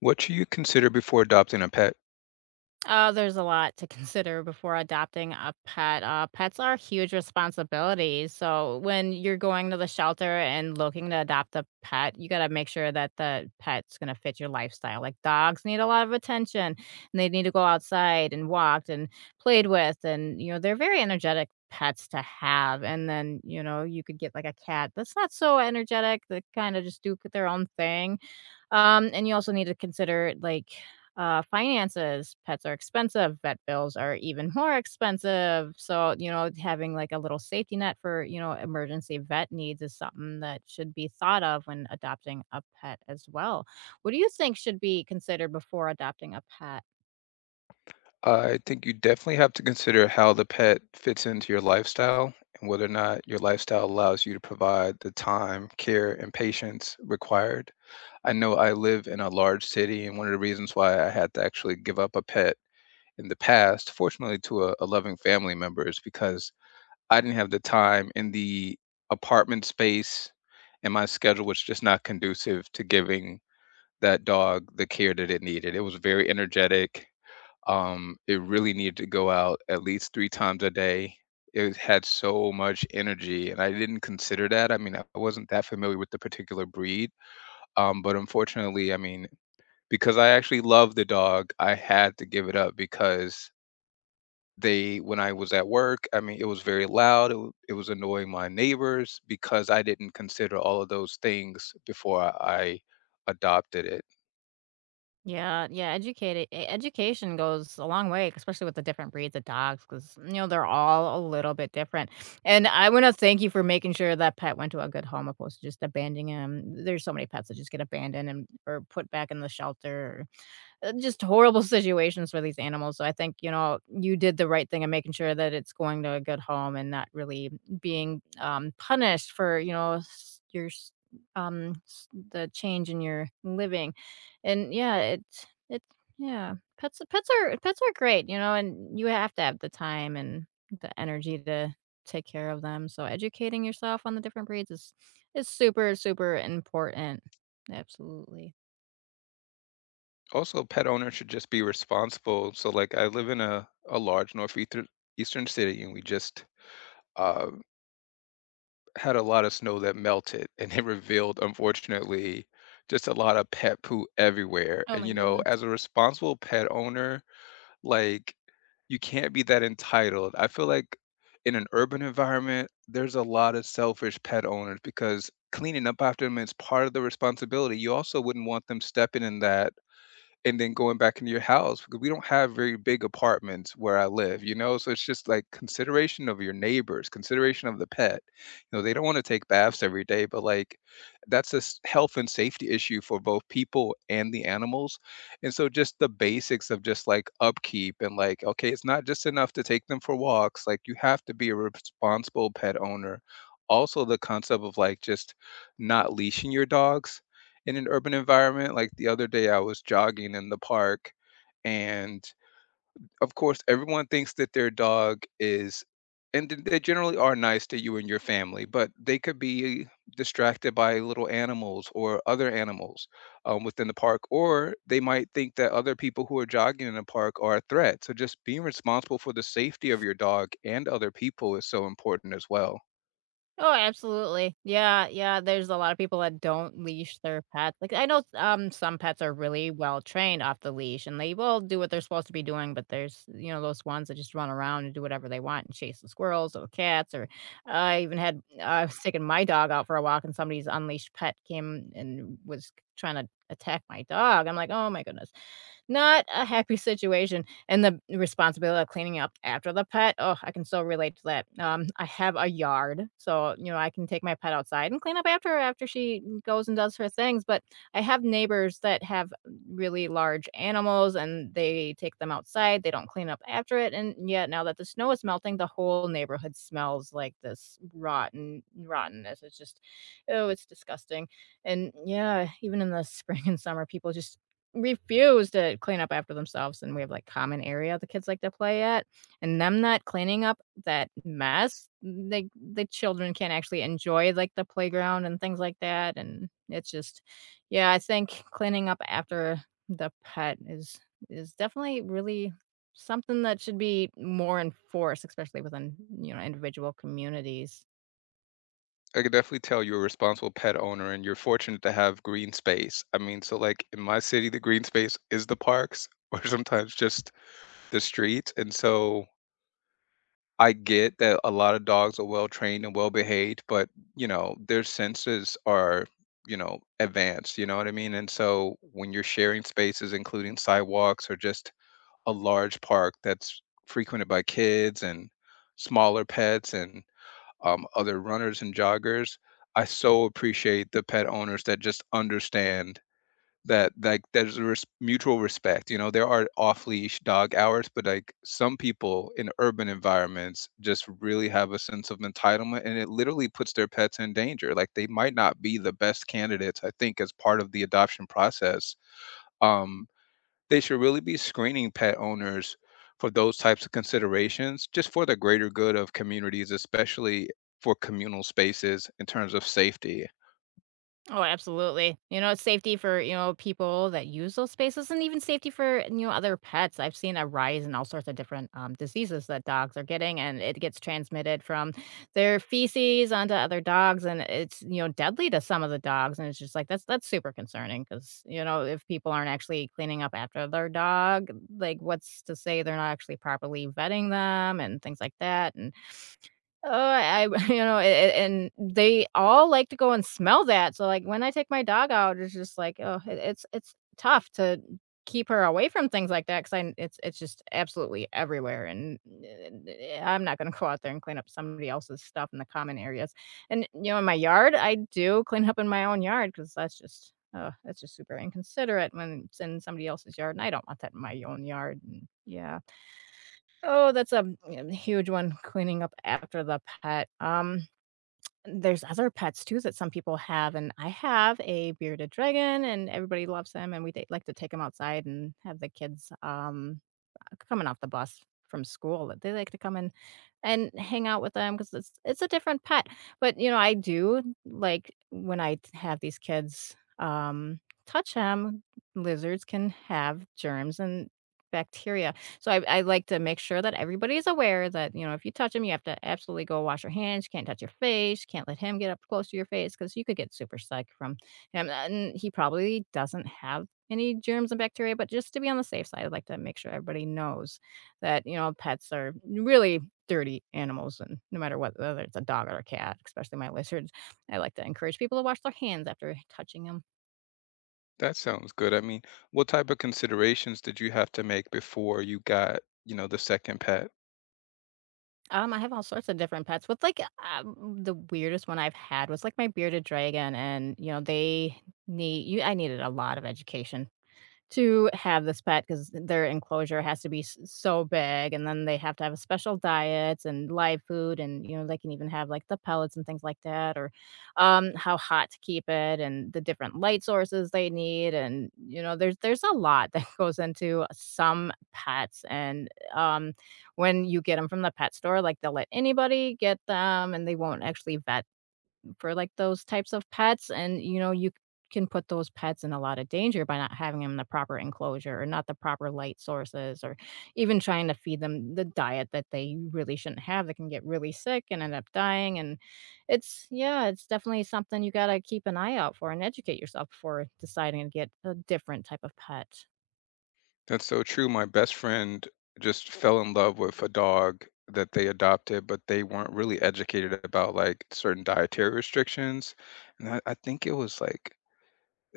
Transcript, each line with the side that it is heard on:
left: What should you consider before adopting a pet?
right: Oh, there's a lot to consider before adopting a pet. Pets are huge responsibilities. So when you're going to the shelter and looking to adopt a pet, you got to make sure that the pet's going to fit your lifestyle. Like dogs need a lot of attention and they need to go outside and walked and played with. And, you know, they're very energetic pets to have. And then, you know, you could get like a cat that's not so energetic, that kind of just do their own thing and you also need to consider like finances. Pets are expensive. Vet bills are even more expensive. So, you know, having like a little safety net for, you know, emergency vet needs is something that should be thought of when adopting a pet as well. What do you think should be considered before adopting a pet?
left: I think you definitely have to consider how the pet fits into your lifestyle and whether or not your lifestyle allows you to provide the time, care, and patience required. I know I live in a large city, and one of the reasons why I had to actually give up a pet in the past, fortunately to a loving family member, is because I didn't have the time in the apartment space, and my schedule was just not conducive to giving that dog the care that it needed. It was very energetic. It really needed to go out at least 3 times a day. It had so much energy, and I didn't consider that. I mean, I wasn't that familiar with the particular breed, but unfortunately, I mean, because I actually love the dog, I had to give it up because they when I was at work, I mean, it was very loud, it was annoying my neighbors because I didn't consider all of those things before I adopted it.
right: Yeah, yeah, educated e education goes a long way, especially with the different breeds of dogs, because you know, they're all a little bit different, and I wanna thank you for making sure that pet went to a good home opposed to just abandoning him. There's so many pets that just get abandoned and or put back in the shelter, just horrible situations for these animals. So I think, you know, you did the right thing in making sure that it's going to a good home and not really being punished for, you know, um s- the change in your living. And yeah, it's Pets are great, you know, and you have to have the time and the energy to take care of them. So educating yourself on the different breeds is super important. Absolutely.
left: Also, pet owners should just be responsible. So, like, I live in a large northeastern eastern city, and we just uh, had a lot of snow that melted, and it revealed, unfortunately, just a lot of pet poo everywhere.
right: Oh
left: And
right: my
left: you know,
right: goodness.
left: as a responsible pet owner, like, you can't be that entitled. I feel like in an urban environment, there's a lot of selfish pet owners because cleaning up after them is part of the responsibility. You also wouldn't want them stepping in that and then going back into your house because we don't have very big apartments where I live, you know? So it's just like consideration of your neighbors, consideration of the pet. You know, they don't want to take baths every day, but like health and safety issue for both people and the animals. And so just the basics of just like upkeep and like, okay, it's not just enough to take them for walks. Like you have to be a responsible pet owner. Also, the concept of like just not leashing your dogs in an urban environment. Like the other day, I was jogging in the park, and of course, everyone thinks that their dog is, and they generally are nice to you and your family, but they could be distracted by little animals or other animals within the park, or they might think that other people who are jogging in the park are a threat. So, just being responsible for the safety of your dog and other people is so important as well.
right: Oh, absolutely. Yeah, yeah, there's a lot of people that don't leash their pets. Like, I know, some pets are really well trained off the leash and they will do what they're supposed to be doing, but there's, you know, those ones that just run around and do whatever they want and chase the squirrels or cats. Or I even had, I was taking my dog out for a walk and somebody's unleashed pet came and was trying to attack my dog. I'm like, oh my goodness. Not a happy situation, and the responsibility of cleaning up after the pet, oh, I can so relate to that. I have a yard, so, you know, I can take my pet outside and clean up after her after she goes and does her things, but I have neighbors that have really large animals, and they take them outside, they don't clean up after it, and yet now that the snow is melting, the whole neighborhood smells like this rottenness. It's just oh, it's disgusting, and yeah, even in the spring and summer, people just refuse to clean up after themselves, and we have, like, common area the kids like to play at, and them not cleaning up that mess, the children can't actually enjoy, like, the playground and things like that, and it's just yeah, I think cleaning up after the pet is definitely really something that should be more enforced, especially within, you know, individual communities.
left: I could definitely tell you're a responsible pet owner, and you're fortunate to have green space. I mean, so like in my city, the green space is the parks or sometimes just the streets. And so I get that a lot of dogs are well trained and well behaved, but you know, their senses are, you know, advanced, you know what I mean? And so when you're sharing spaces, including sidewalks or just a large park that's frequented by kids and smaller pets and other runners and joggers. I so appreciate the pet owners that just understand that like there's a mutual respect. You know, there are off leash dog hours, but like some people in urban environments just really have a sense of entitlement, and it literally puts their pets in danger. Like they might not be the best candidates, I think, as part of the adoption process. Um, they should really be screening pet owners for those types of considerations, just for the greater good of communities, especially for communal spaces in terms of safety.
right: Oh, absolutely. You know, it's safety for, you know, people that use those spaces and even safety for, you know, other pets. I've seen a rise in all sorts of different diseases that dogs are getting, and it gets transmitted from their feces onto other dogs. And it's, you know, deadly to some of the dogs. And it's just like, that's super concerning because, you know, if people aren't actually cleaning up after their dog, like what's to say they're not actually properly vetting them and things like that. And oh, I you know, a and they all like to go and smell that, so, like, when I take my dog out, it's just like, oh, it's tough to keep her away from things like that because I it's just absolutely everywhere, and I'm not gonna go out there and clean up somebody else's stuff in the common areas, and, you know, in my yard, I do clean up in my own yard because that's just oh, that's just super inconsiderate when it's in somebody else's yard, and I don't want that in my own yard, and yeah. Oh, that's a, mm, yeah, huge one, cleaning up after the pet. There's other pets too that some people have, and I have a bearded dragon, and everybody loves them, and we ta like to take them outside and have the kids, coming off the bus from school that they like to come in and hang out with them because it's a different pet. But you know, I do like when I have these kids, touch them. Lizards can have germs and bacteria, so I like to make sure that everybody's aware that you know if you touch them, you have to absolutely go wash your hands. You can't touch your face. You can't let him get up close to your face because you could get super sick from him. And he probably doesn't have any germs and bacteria, but just to be on the safe side, I'd like to make sure everybody knows that, you know, pets are really dirty animals and no matter what whether it's a dog or a cat, especially my lizards, I like to encourage people to wash their hands after touching them.
left: That sounds good. I mean, what type of considerations did you have to make before you got, you know, the second pet?
right: I have all sorts of different pets with like the weirdest one I've had was like my bearded dragon and you know, they need you I needed a lot of education to have this pet because their enclosure has to be so big and then they have to have a special diet and live food and you know they can even have like the pellets and things like that or how hot to keep it and the different light sources they need and you know there's a lot that goes into some pets and um when you get them from the pet store like they'll let anybody get them and they won't actually vet for like those types of pets and you know you can put those pets in a lot of danger by not having them in the proper enclosure or not the proper light sources or even trying to feed them the diet that they really shouldn't have. They can get really sick and end up dying and it's yeah it's definitely something you got to keep an eye out for and educate yourself before deciding to get a different type of pet.
left: That's so true. My best friend just fell in love with a dog that they adopted, but they weren't really educated about like certain dietary restrictions. And I think it was like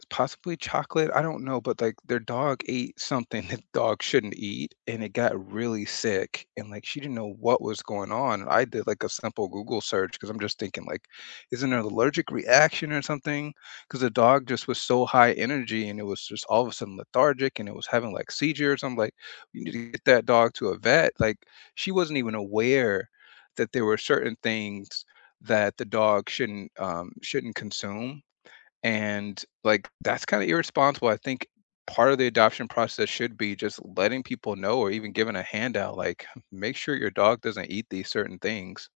left: possibly chocolate, I don't know, but, like, their dog ate something that dogs shouldn't eat, and it got really sick, and, like, she didn't know what was going on. I did, like, a simple Google search because 'cause I'm just thinking, like, "Isn't there an allergic reaction or something? Because the dog just was so high energy, and it was just all of a sudden lethargic, and it was having, like, seizures." I'm like, "You need to get that dog to a vet." Like, she wasn't even aware that there were certain things that the dog shouldn't consume, and, like, that's kinda irresponsible. I think part of the adoption process should be just letting people know or even giving a handout, like, "Make sure your dog doesn't eat these certain things."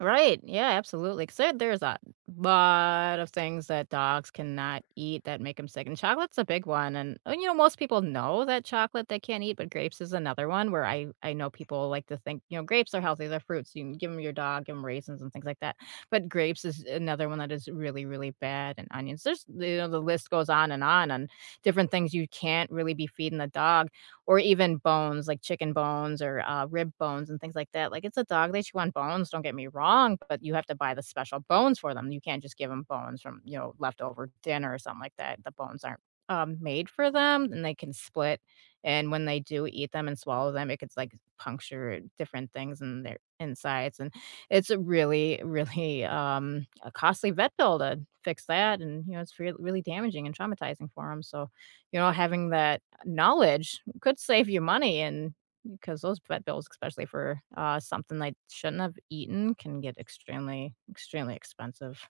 right: Right. Yeah, absolutely. Because there's a lot of things that dogs cannot eat that make them sick, and chocolate's a big one, and, you know, most people know that chocolate they can't eat, but grapes is another one where I know people like to think, you know, grapes are healthy, they're fruits, you can give them your dog, give 'em raisins and things like that, but grapes is another one that is really, really bad, and onions. There's you know, the list goes on and on on different things you can't really be feeding the dog or even bones, like chicken bones or, rib bones and things like that. Like, it's a dog, they chew on bones, don't get me wrong, but you have to buy the special bones for them. You can't just give them bones from, you know, leftover dinner or something like that. The bones aren't, made for them, and they can split, and when they do eat them and swallow them, it could, like, puncture different things in their insides, and it's a really, really, a costly vet bill to fix that, and, you know, it's real really damaging and traumatizing for them. So, you know, having that knowledge could save you money and because those vet bills, especially for, something they shouldn't have eaten, can get extremely, extremely expensive.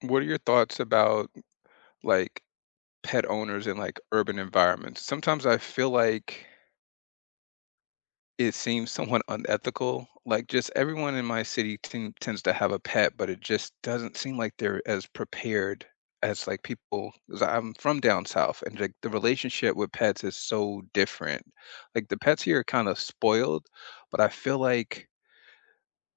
left: What are your thoughts about, like, pet owners in, like, urban environments? Sometimes I feel like it seems somewhat unethical. Like just everyone in my city tends to have a pet, but it just doesn't seem like they're as prepared as like people. 'Cause I'm from down south, and like the relationship with pets is so different. Like the pets here are kind of spoiled, but I feel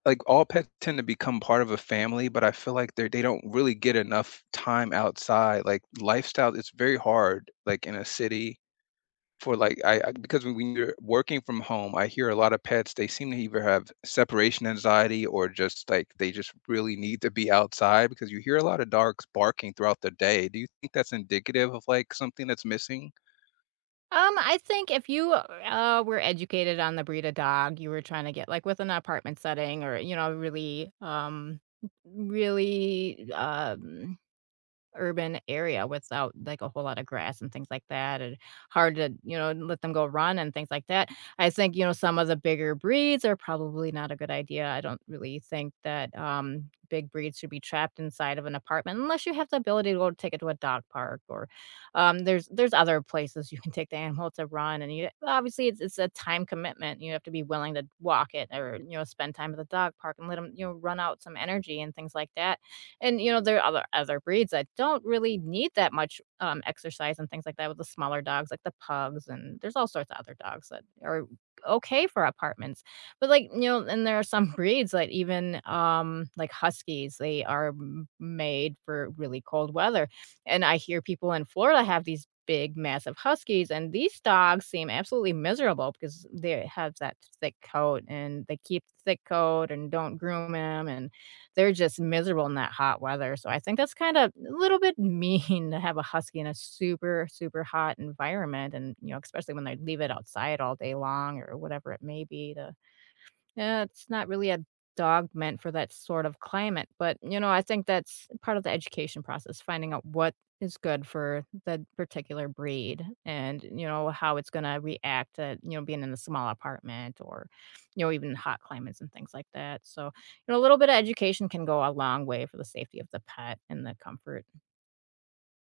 left: like all pets tend to become part of a family, but I feel like they don't really get enough time outside. Like lifestyle, it's very hard. Like in a city, for like I because when you're working from home, I hear a lot of pets, they seem to either have separation anxiety or just like they just really need to be outside because you hear a lot of dogs barking throughout the day. Do you think that's indicative of like something that's missing?
right: I think if you, were educated on the breed of dog you were trying to get, like, with an apartment setting or, you know, really, urban area without like a whole lot of grass and things like that and hard to you know let them go run and things like that, I think you know some of the bigger breeds are probably not a good idea. I don't really think that big breeds should be trapped inside of an apartment unless you have the ability to go take it to a dog park or there's other places you can take the animal to run and you obviously it's a time commitment you have to be willing to walk it or you know spend time at the dog park and let them you know run out some energy and things like that and, you know, there are other breeds that don't really need that much, exercise and things like that with the smaller dogs, like the pugs, and there's all sorts of other dogs that are okay for apartments. But, like, you know and there are some breeds that even, like huskies, they are m made for really cold weather, and I hear people in Florida have these big, massive huskies, and these dogs seem absolutely miserable because they have that thick coat, and they keep the thick coat and don't groom them and they're just miserable in that hot weather, so I think that's kinda a little bit mean to have a husky in a super, super hot environment and, you know, especially when they leave it outside all day long or whatever it may be to yeah, it's not really a dog meant for that sort of climate, but you know, I think that's part of the education process, finding out what is good for the particular breed and you know how it's going to react to you know being in a small apartment or you know even hot climates and things like that so you know a little bit of education can go a long way for the safety of the pet and the comfort.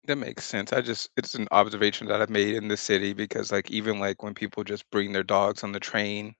left: That makes sense. I just it's an observation that I've made in the city because like even like when people just bring their dogs on the train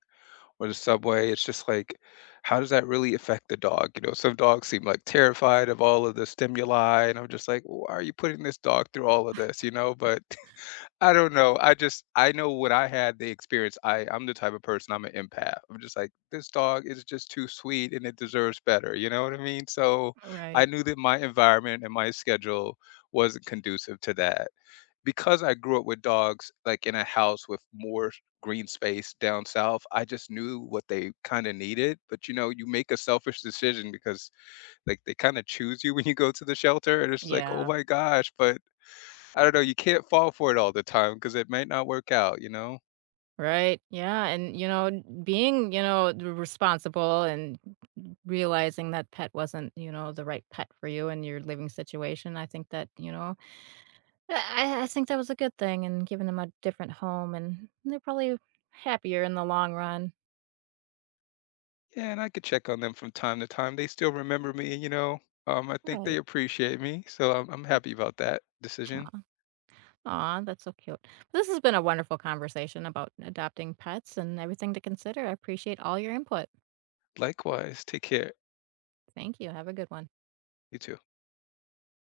left: or the subway. It's just like, how does that really affect the dog? You know, some dogs seem like terrified of all of the stimuli, and I'm just like, why are you putting this dog through all of this? You know, but I don't know. I just I know what I had the experience. I'm the type of person. I'm an empath. I'm just like this dog is just too sweet and it deserves better. You know what I mean? So I
right: Right.
left: knew that my environment and my schedule wasn't conducive to that because I grew up with dogs, like, in a house with more green space down south, I just knew what they kinda needed, but, you know, you make a selfish decision because, like, they kinda choose you when you go to the shelter, and it's just like, "Oh
right: Yeah.
left: my gosh," but I don't know, you can't fall for it all the time because it might not work out, you know?
right: Right. Yeah. And, you know, being, you know, responsible and realizing that pet wasn't, you know, the right pet for you and your living situation. I think that, you know, I think that was a good thing and giving them a different home and they're probably happier in the long run.
left: Yeah, and I could check on them from time to time, they still remember me, you know? I think they
right: Right.
left: appreciate me, so I'm happy about that decision.
right: Aw, that's so cute. This has been a wonderful conversation about adopting pets and everything to consider. I appreciate all your input.
left: Likewise, take care.
right: Thank you. Have a good one.
left: You too.